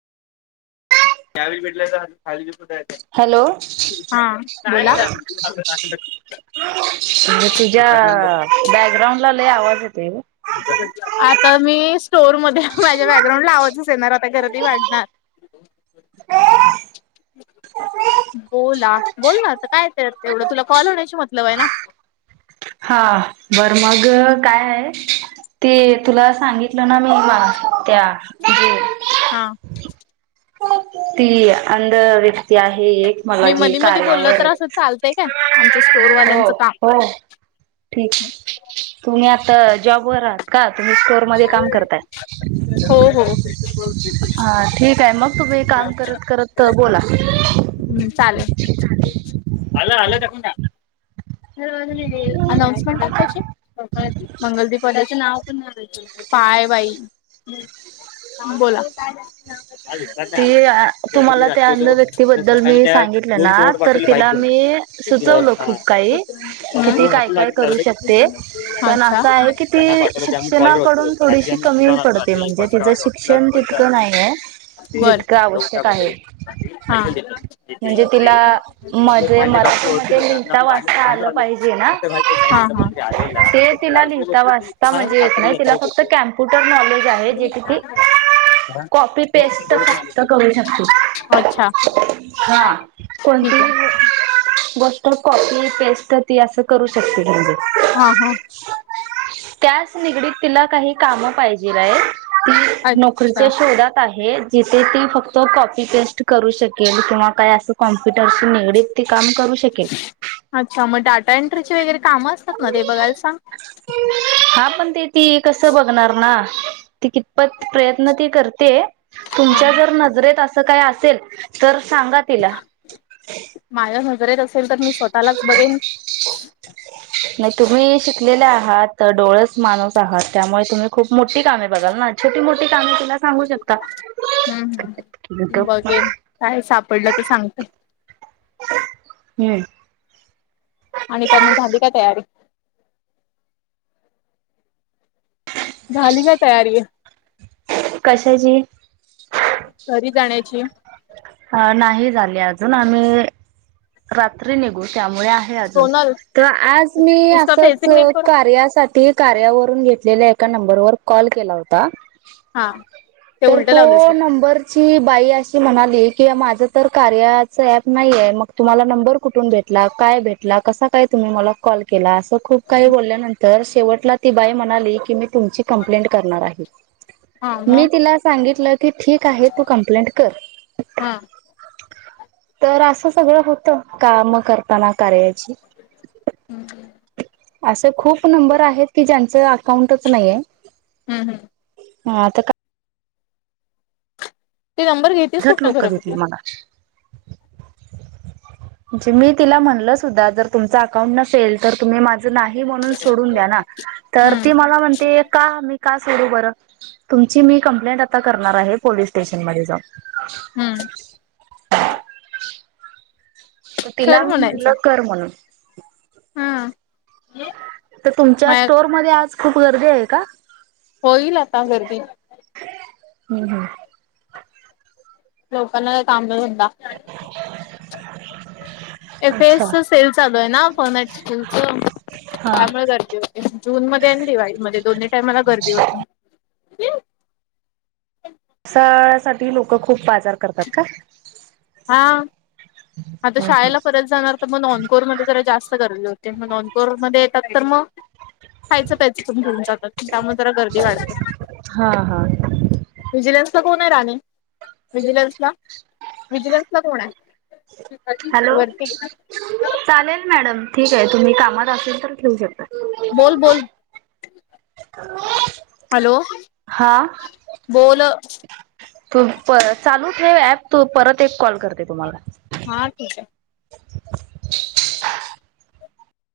त्यावेळी भेटले काय? हॅलो हां बोला, म्हणजे तुझ्या बॅकग्राउंड ला लय आवाज येतोय ग. आता मी स्टोर मध्ये, माझ्या बॅकग्राउंड ला आवाजच येणार आता गर्दी वाढणार. बोला बोलनां आता काय तेज्यात एवढं तुला कॉल होण्याशी मतलब आहे ना. हां बर मग काय आहे, ते तुला सांगितलं ना मी त्या जे- हां. ती अंध वि- आहे एक मला मी जी मधी मधी बोलल कार्यावर तर असं चालतंय काय आमचं हो स्टोरवाल्यांचं काम. हो ठीक तुम्ही आता जॉब वर आहात का? तुम्ही स्टोअर मध्ये काम करताय? हो हो. हा ठीक आहे मग तुम्ही काम करत करत बोला. आलं आलं टाकून. दरवाजा निट अनाउन्समेंट आत्ताची मंगल दिप त्याचे नाव पण काय बाई बोला. ती तुम्हाला त्या अंध व्यक्तीबद्दल मी सांगितलं ना तर तिला मी सुचवल खूप काही कि ती हम्म. काय काय करू शकते. पण अच्छा असं आहे कि ती शिक्षणाकडून थोडीशी कमी पडते म्हणजे तिचं शिक्षण तितकं नाहीय. बर म्हणजे तिला म्हणजे डॉक्टर ओळख मराठीमध्ये होता लिहिता जा [inaudible] वाचता आलं पाहिजेल ना. ते तिला लिहत वाचता येत नाही म्हणजे तिला फक्त कॉम्प्युटर नॉलेज आहे. जे की ती कॉपी पेस्ट फक्त करू शकते. अच्छा हा कोणती ठीक आहे गोष्ट कॉपी पेस्ट ती असं करू शकते म्हणजे हा हा त्याच निगडीत तिला काही काम पाहिजेल आहेत. ती नोकरीच्या अच्छा. शोधात आहे. आहे. जिथे ती फक्त कॉपी पेस्ट करू शकेल किंवा काय असं कॉम कम्प्युटर निगडित काम करू शकेल अच्छा मग डाटा एंट्रीची वगैरे कामं असतात ना ते बघायला सांग हा पण. ते ती कस बघणार ना ती कितपत प्रयत्न ती करते. हा. तुमच्या जर नजरेत असं काय असल. असेल तर. सांगा तिला माझ्या नजरेत असेल तर मी स्वतःलाच बघेन. नाही तुम्ही शिकलेले आहात डोळेच माणस आहात त्यामुळे तुम्ही खूप मोठी कामे बघाल ना छोटी मोठी कामे तुम्ही. सांगूशको. हम्म हम् बघेन काय सापडलं तर सांगतेय हम्म आणि काय मग झाली का तयारी. झाली का तयारी. कशाची जाण्यायची. अ नाही झाली अजून आम्ही. रात्री निघू. त्यामुळे आहे अजून सोनल तर आज मी उसका असच फेसिंग नाही करू कार्यासाठी कार्यावरून घेतलेले आहे. एका नंबर वर कॉल केला होता. हा ते तर उलट लावलेस तो बघ नंबरची बाई अशी म्हणाली. किं माझं तर कार्याचं ऍप नाही आहे मग. तुम्हाला नंबर कुठून भेटला काय भेटला कसा काय तुम्ही मला कॉल केला. खूप काही बोलल्यानंतर. शेवटला ती बाई म्हणाली की मी तुमची कंप्लेंट करणार आहे. हा मग मी तिला सांगितलं की ठीकआहे तू कमप्लेंट कर. हा तर असं. सगळं होत काम करताणा. अस खूप नंबर आहेत की ज्याच. अकाउंटच नाही आहे. हम्म हम्म हा आता काय ते नंबर घेतीस कुठनं खर तू. म्हणे मी तिला म्हणल सुद्धा जर तुम अकाउंट नसेल तर तुम्ही नाही म्हणून सोडून द्या ना तर हम्म ती मला म्हणते का मी का सोडू. सोडू बर तुमची मी कंप्लेंट आता करणार आहे पोलीस स्टेशनमध्ये जाऊन. हम्म [inaudible] तर तिला खरं मी म्हणल म्हणायचं. कर म्हणून. [inaudible] हा तर तुमच्या माझ स्टोरमध्ये आज खूप गर्दी आहे का होईल आता गर्दी हम् ह लोकांना काम एफ अच्छा एस सेल चालू आहे ना फॉरमॅट स्टोन च हा. त्यामुळे गर्दी होते जून मध्ये आणि जुलाई मध्ये दोन्ही टाइमला गर्दी होते [inaudible] पावसाळ्या साठी लोक खूप बाजार करतात का हा आता हम्म हम्म शाळेला परत जाणार तर मग नॉनकोअर मध्ये जरा जास्त गरज होते मग नॉनकोर मध्ये त्यात तर मग खायचं पीएच घेऊन जातात त्यामुळे जरा गर्दी वाढते हा हा. कोण आहे राणी विजलन्सला विजलन्सला कोण आहे हॅलो वरती चालेल मॅडम ठीक हाय तुम्ही कामात आसल तर ठेऊ शकताय. बोल बोल हॅलो हा. बोलं. [unintelligible] चालू ठेव ऍप तू परत एक कॉल करते तुम्हाला.